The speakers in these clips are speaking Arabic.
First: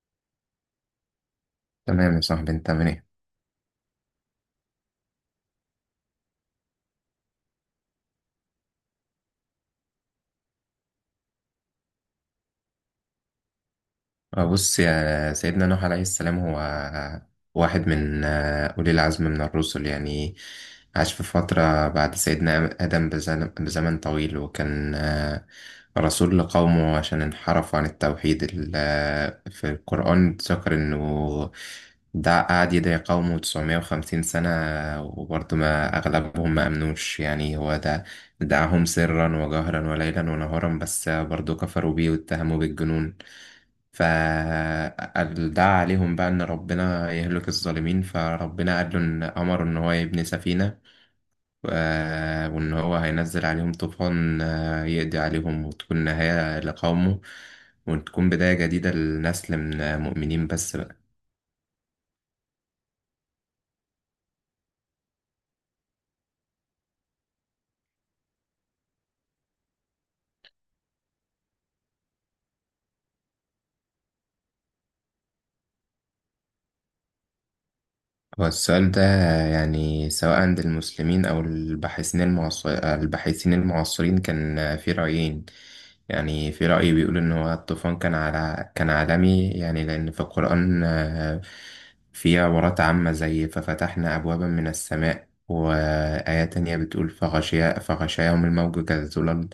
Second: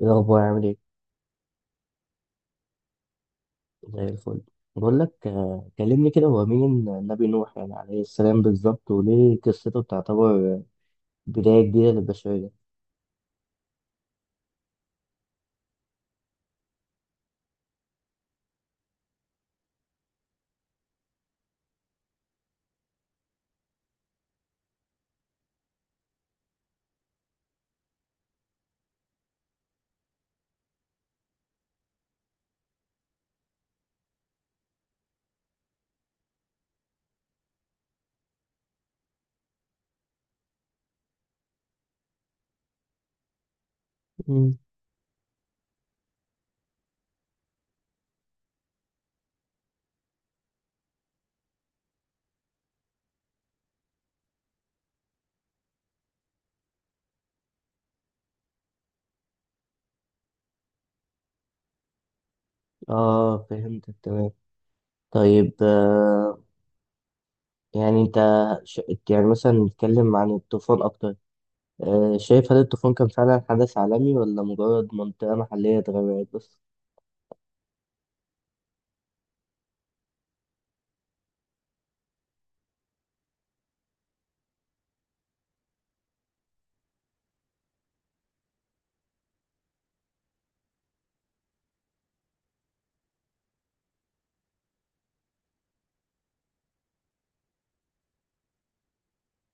إيه الأخبار؟ عامل إيه؟ تمام يا صاحبي، انت عامل ايه؟ زي الفل. بقول لك كلمني كده. هو مين النبي نوح يعني عليه السلام بالظبط، وليه قصته تعتبر بداية جديدة للبشرية؟ بص، يا سيدنا نوح عليه السلام هو واحد من أولي العزم من الرسل يعني. عاش في فترة بعد سيدنا آدم بزمن طويل، وكان رسول لقومه عشان انحرفوا عن التوحيد. في القرآن ذكر إنه ده قعد يدعي قومه 950 سنة، وبرضه ما أغلبهم ما أمنوش يعني. هو ده دعاهم سرا وجهرا وليلا ونهارا، بس برضه كفروا بيه واتهموا بالجنون، مم. فدعا عليهم بقى إن ربنا يهلك الظالمين. فربنا قال له إن أمره إن هو يبني سفينة و- وإن هو هينزل عليهم طوفان يقضي عليهم وتكون نهاية لقومه، وتكون بداية جديدة لنسل من مؤمنين بس بقى. آه، فهمتك تمام. طيب يعني أنت ش... يعني مثلا نتكلم عن الطوفان أكتر. آه، شايف هل الطوفان كان فعلا حدث عالمي ولا مجرد منطقة محلية اتغيرت بس؟ هو السؤال ده يعني، سواء عند المسلمين أو الباحثين الباحثين المعاصرين، كان في رأيين. يعني في رأي بيقول إن هو الطوفان كان كان عالمي، يعني لأن في القرآن في عبارات عامة زي ففتحنا أبوابا من السماء، وآية تانية بتقول فغشاهم الموج كالظلل،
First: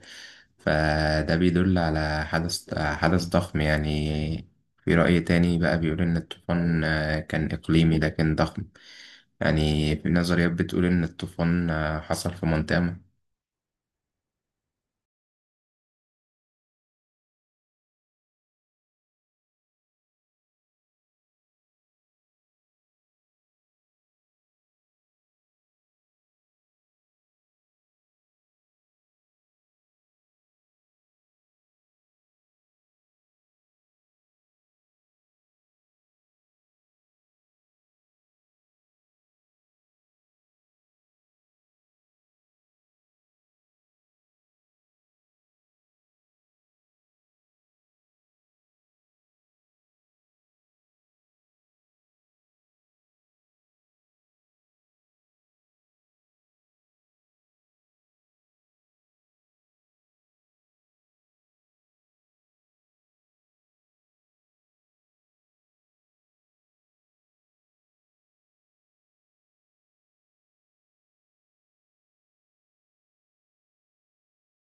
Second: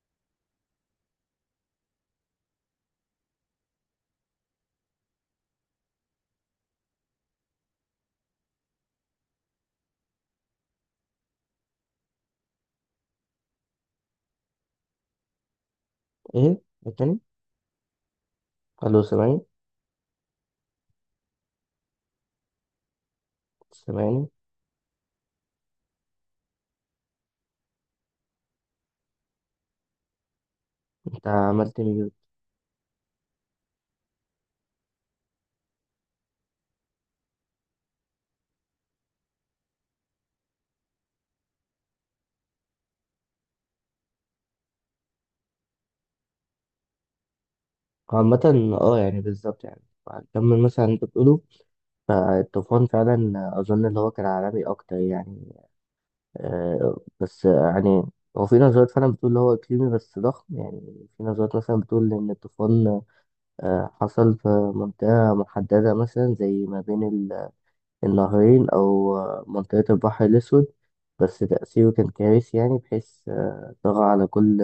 فده بيدل على حدث ضخم يعني. في رأي تاني بقى بيقول إن الطوفان كان إقليمي لكن ضخم، يعني في نظريات بتقول إن الطوفان حصل في مونتانا. إيه؟ التاني؟ ألو، سامعني؟ سامعني؟ أنت عملت ميوت. عامة اه يعني بالظبط يعني هكمل مثلا انت بتقوله. فالطوفان فعلا أظن اللي هو كان عالمي أكتر يعني، بس يعني هو في نظريات فعلا بتقول اللي هو إقليمي بس ضخم. يعني في نظريات مثلا بتقول إن الطوفان حصل في منطقة محددة، مثلا زي ما بين النهرين أو منطقة البحر الأسود، بس تأثيره كان كارثي، يعني بحيث طغى على كل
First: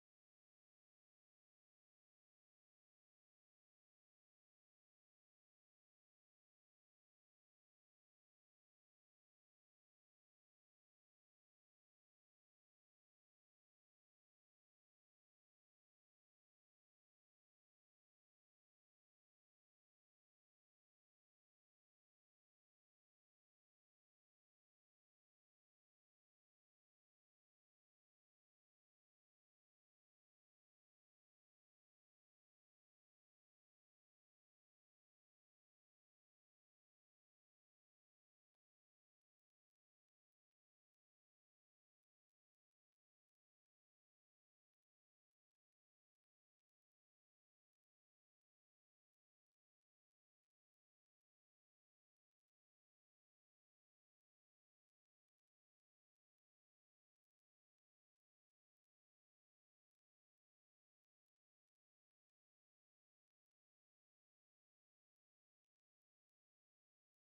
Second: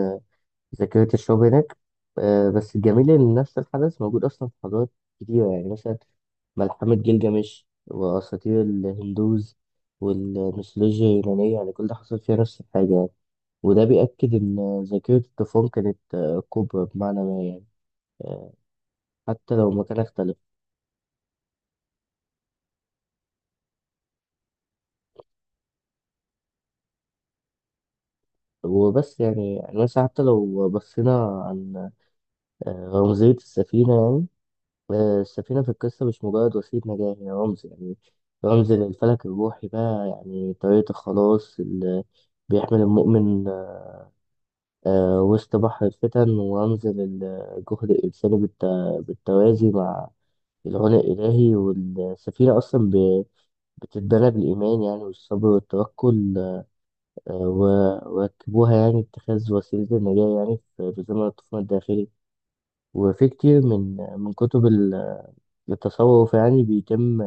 ذاكرة الشعوب هناك. بس الجميل إن نفس الحدث موجود أصلا في حضارات كتيرة، يعني مثلا ملحمة جلجمش وأساطير الهندوز والميثولوجيا اليونانية، يعني كل ده حصل فيها نفس الحاجة يعني. وده بيأكد إن ذاكرة الطوفان كانت كبرى بمعنى ما يعني. آه، حتى لو مكان اختلف وبس. يعني يعني مثلا حتى لو بصينا عن رمزية السفينة يعني. السفينة في القصة مش مجرد وسيلة نجاة، هي رمز يعني، رمز للفلك الروحي بقى، يعني طريقة الخلاص اللي بيحمل المؤمن وسط بحر الفتن، وأنزل الجهد الإنساني بالتوازي مع العناء الإلهي. والسفينة أصلا بتتبنى بالإيمان يعني، والصبر والتوكل. وركبوها يعني اتخاذ وسيلة النجاة يعني، في زمن الطوفان الداخلي. وفي كتير من كتب التصوف يعني بيتم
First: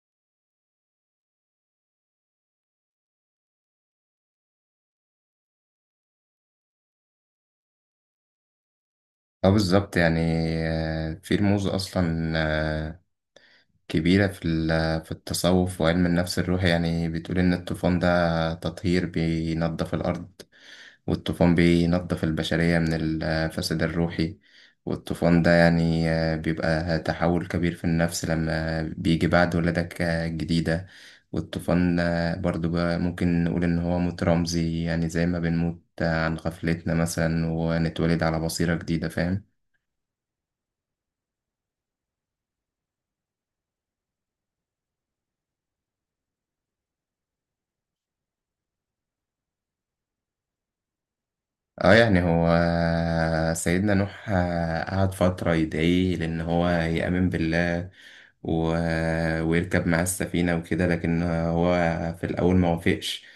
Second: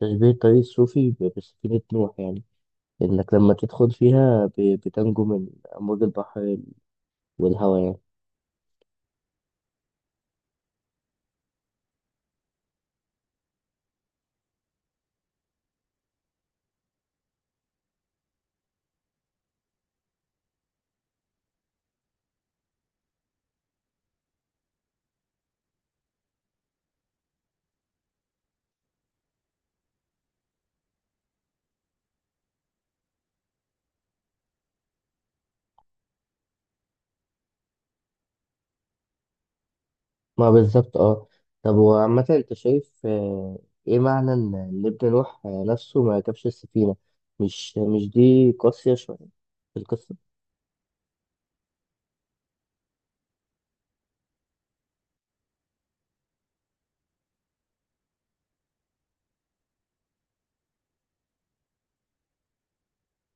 تشبيه الطريق الصوفي بسفينة نوح يعني. إنك لما تدخل فيها بتنجو من أمواج البحر والهواء يعني. اه، بالظبط يعني. في رموز أصلا كبيرة في ال- آه، في التصوف وعلم النفس الروحي، يعني بتقول إن الطوفان ده تطهير بينظف الأرض، والطوفان بينظف البشرية من الفساد الروحي. والطوفان ده يعني بيبقى تحول كبير في النفس، لما بيجي بعد ولادك جديدة. والطوفان برضو بقى ممكن نقول إن هو موت رمزي، يعني زي ما بنموت عن غفلتنا مثلا، ونتولد على بصيرة جديدة، فاهم؟ ما بالظبط اه. طب وعامة انت شايف ايه معنى ان إن ابن نوح نفسه ما ركبش السفينة؟ مش دي قاسية شوية في القصة؟ اه يعني هو سيدنا نوح قعد فترة يدعيه لأن هو يأمن بالله و... ويركب معاه السفينة وكده، لكن هو في الأول ما وافقش.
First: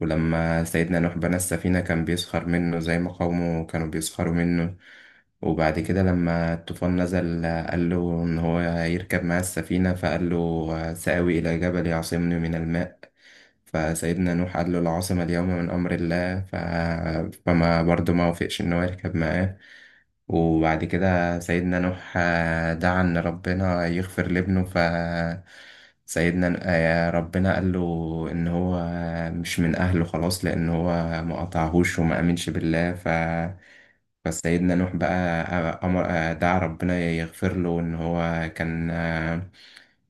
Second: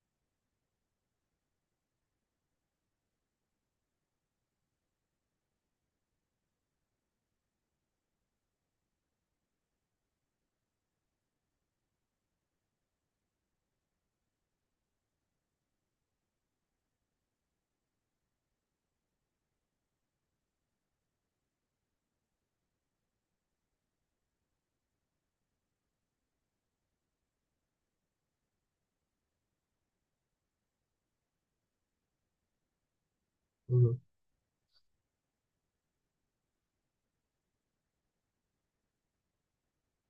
ولما سيدنا نوح بنى السفينة، كان بيسخر منه زي ما قومه كانوا بيسخروا منه. وبعد كده لما الطوفان نزل قال له إن هو يركب معاه السفينة، فقال له سآوي إلى جبل يعصمني من الماء، فسيدنا نوح قال له العاصمة اليوم من أمر الله. فما برضه ما وافقش إن هو يركب معاه. وبعد كده سيدنا نوح دعا إن ربنا يغفر لابنه، ف سيدنا آه، ربنا قال له إن هو مش من أهله خلاص، لأن هو ما قطعهوش وما آمنش بالله ف. مم. فسيدنا نوح بقى آه، أمر آه، دعا ربنا يغفر له، إن هو كان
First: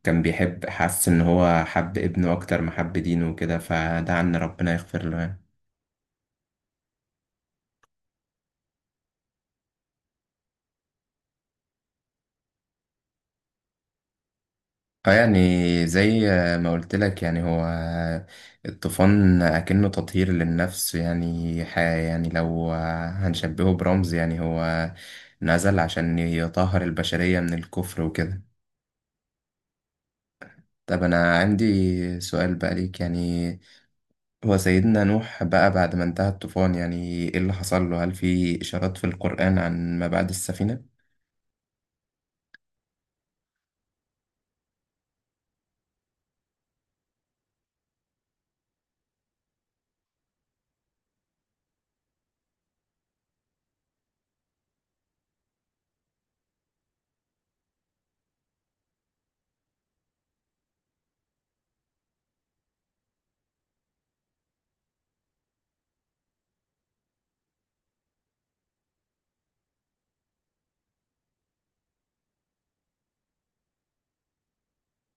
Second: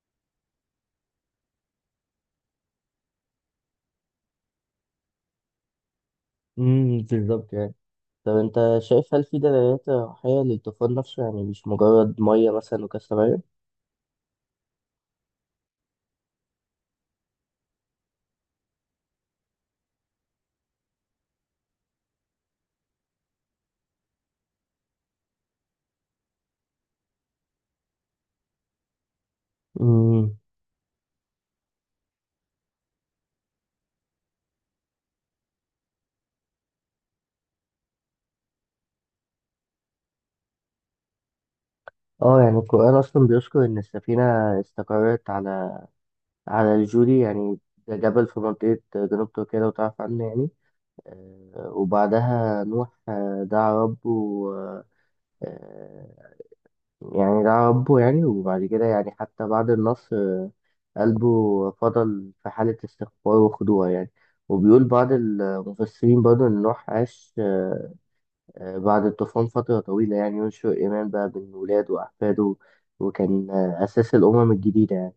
كان بيحب، حس ان هو حب ابنه اكتر ما حب دينه وكده، فدعا ان ربنا يغفر له يعني. بالظبط يعني. طب انت شايف هل في دلالات روحية للطوفان نفسه؟ يعني مش مجرد مية مثلا وكسر مية. اه يعني زي ما قلت لك، يعني هو الطوفان اكنه تطهير للنفس، يعني يعني لو هنشبهه برمز، يعني هو نزل عشان يطهر البشرية من الكفر وكده. امم. طب انا عندي سؤال بقى ليك يعني، هو سيدنا نوح بقى بعد ما انتهى الطوفان يعني، ايه اللي حصل له؟ هل في اشارات في القرآن عن ما بعد السفينة؟ اه يعني القرآن أصلا بيذكر إن السفينة استقرت على الجودي يعني. ده جبل في منطقة جنوب تركيا، لو تعرف عنه يعني. وبعدها نوح دعا ربه، آه، آه، يعني دعا ربه يعني، وبعد كده يعني حتى بعد النصر قلبه فضل في حالة استغفار وخضوع يعني. وبيقول بعض المفسرين برضه إن نوح عاش بعد الطوفان فترة طويلة، يعني ينشر إيمان بقى بين ولاده وأحفاده، وكان أساس الأمم الجديدة يعني.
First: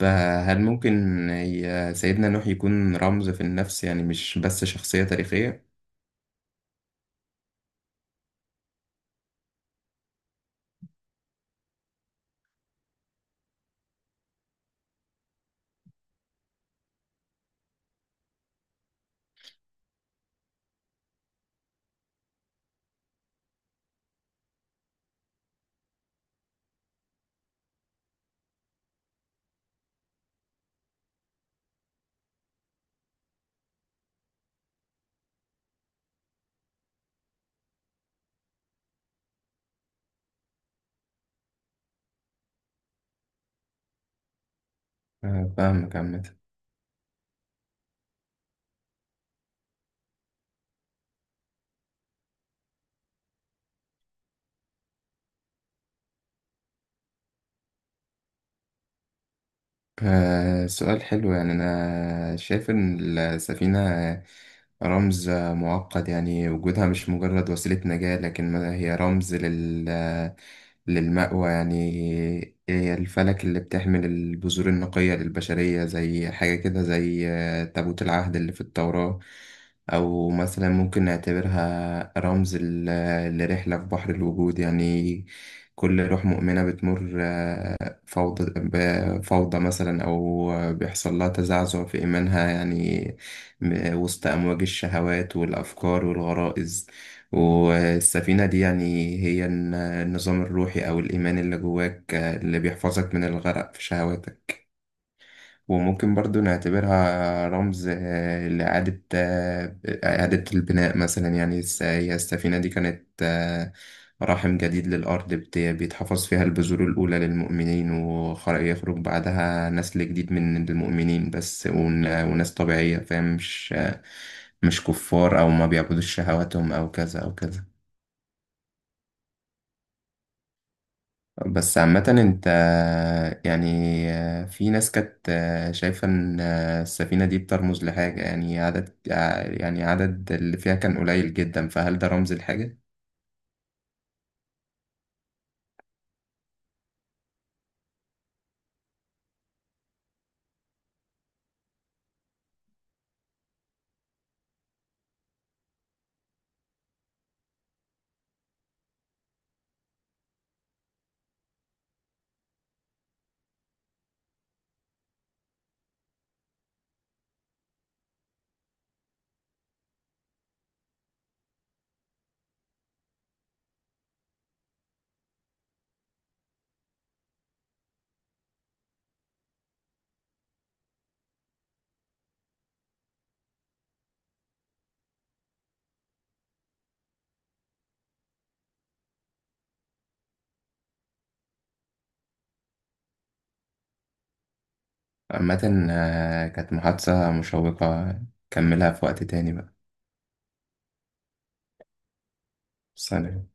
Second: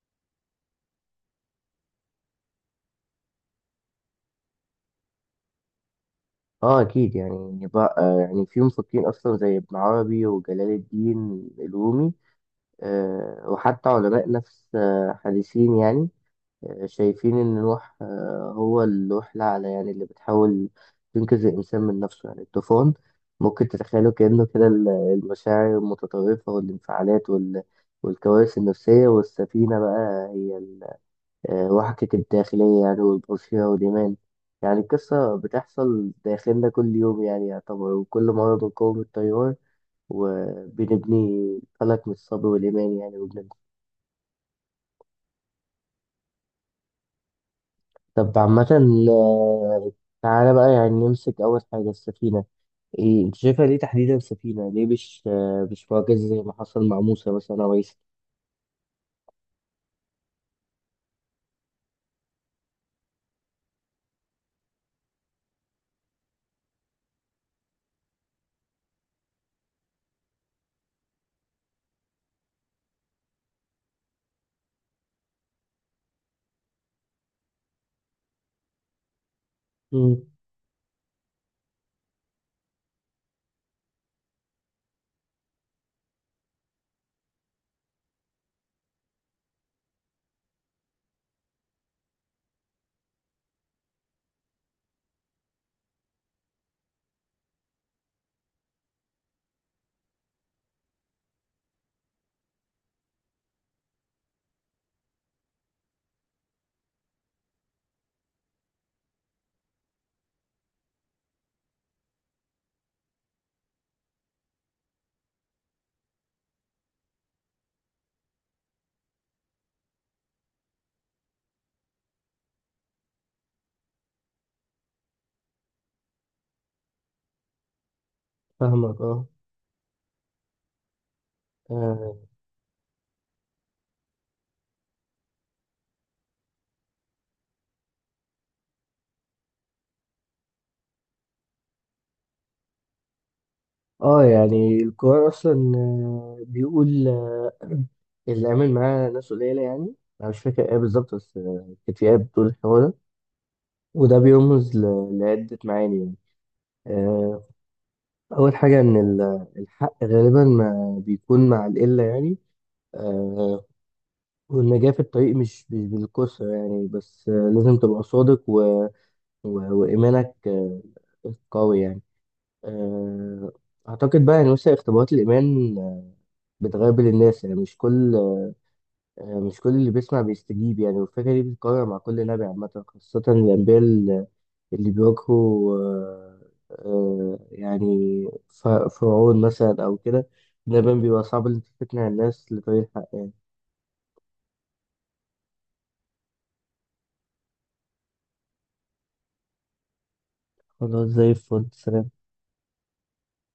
فهل ممكن سيدنا نوح يكون رمز في النفس، يعني مش بس شخصية تاريخية؟ اه اكيد يعني. يعني بقى يعني في مفكرين اصلا زي ابن عربي وجلال الدين الرومي، وحتى علماء نفس حديثين يعني شايفين إن نوح هو اللوح الأعلى، يعني اللي بتحاول تنقذ الإنسان من نفسه. يعني الطوفان ممكن تتخيله كأنه كده المشاعر المتطرفة والانفعالات والكوارث النفسية، والسفينة بقى هي وحدة الداخلية يعني، والبوصيرة والإيمان. يعني القصة بتحصل داخلنا كل يوم يعني يعتبر، وكل مرة بنقاوم التيار وبنبني فلك من الصبر والإيمان يعني، وبنبني. فاهمك. عامة طب عامة آه، تعالى بقى يعني نمسك أول حاجة السفينة. إيه أنت شايفها ليه تحديدا سفينة؟ ليه مش مش معجزة زي ما حصل مع موسى مثلا أو عيسى؟ سؤال حلو، يعني أنا شايف إن السفينة رمز معقد، يعني وجودها مش مجرد وسيلة نجاة، لكن هي رمز للمأوى، يعني هي الفلك اللي بتحمل البذور النقية للبشرية، زي حاجة كده زي تابوت العهد اللي في التوراة. امم. أو مثلا ممكن نعتبرها رمز لرحلة في بحر الوجود يعني. كل روح مؤمنة بتمر آه، فوضى بفوضى مثلا، أو بيحصل لها تزعزع في إيمانها، يعني وسط أمواج الشهوات والأفكار والغرائز. والسفينة دي يعني هي النظام الروحي أو الإيمان اللي جواك اللي بيحفظك من الغرق في شهواتك. وممكن برضو نعتبرها رمز آه، لإعادة آه، إعادة البناء مثلا، يعني هي السفينة دي كانت رحم جديد للأرض، بيتحفظ فيها البذور الأولى للمؤمنين، ويخرج بعدها نسل جديد من المؤمنين بس، وناس طبيعية، فاهم؟ مش مش كفار أو ما بيعبدوش شهواتهم أو كذا أو كذا. فاهمك اه. بس عامة آه, انت يعني، في ناس كانت شايفة ان السفينة دي بترمز لحاجة، يعني يعني عدد اللي فيها كان قليل جدا، فهل ده رمز لحاجة؟ آه يعني القرآن أصلا بيقول اللي آمن معاه ناس قليلة يعني. أنا مش فاكر إيه بالظبط، بس كانت في آية بتقول الحوار ده، وده بيرمز لعدة معاني يعني. آه، أول حاجة إن الحق غالبا ما بيكون مع القلة يعني. آه، والنجاة في الطريق مش بالكثرة يعني، بس لازم تبقى صادق و... وإيمانك قوي يعني. آه، أعتقد بقى يعني مثلا اختبارات الإيمان بتغير الناس. يعني مش كل مش كل اللي بيسمع بيستجيب يعني، والفكرة دي بتتكرر مع كل نبي عامة، خاصة الأنبياء اللي بيواجهوا يعني فرعون مثلا أو كده. ده بيبقى صعب إن أنت تقنع الناس لطريق الحق يعني. عامة كانت محادثة مشوقة، كملها في وقت تاني بقى. خلاص، زي الفل. سلام. سلام.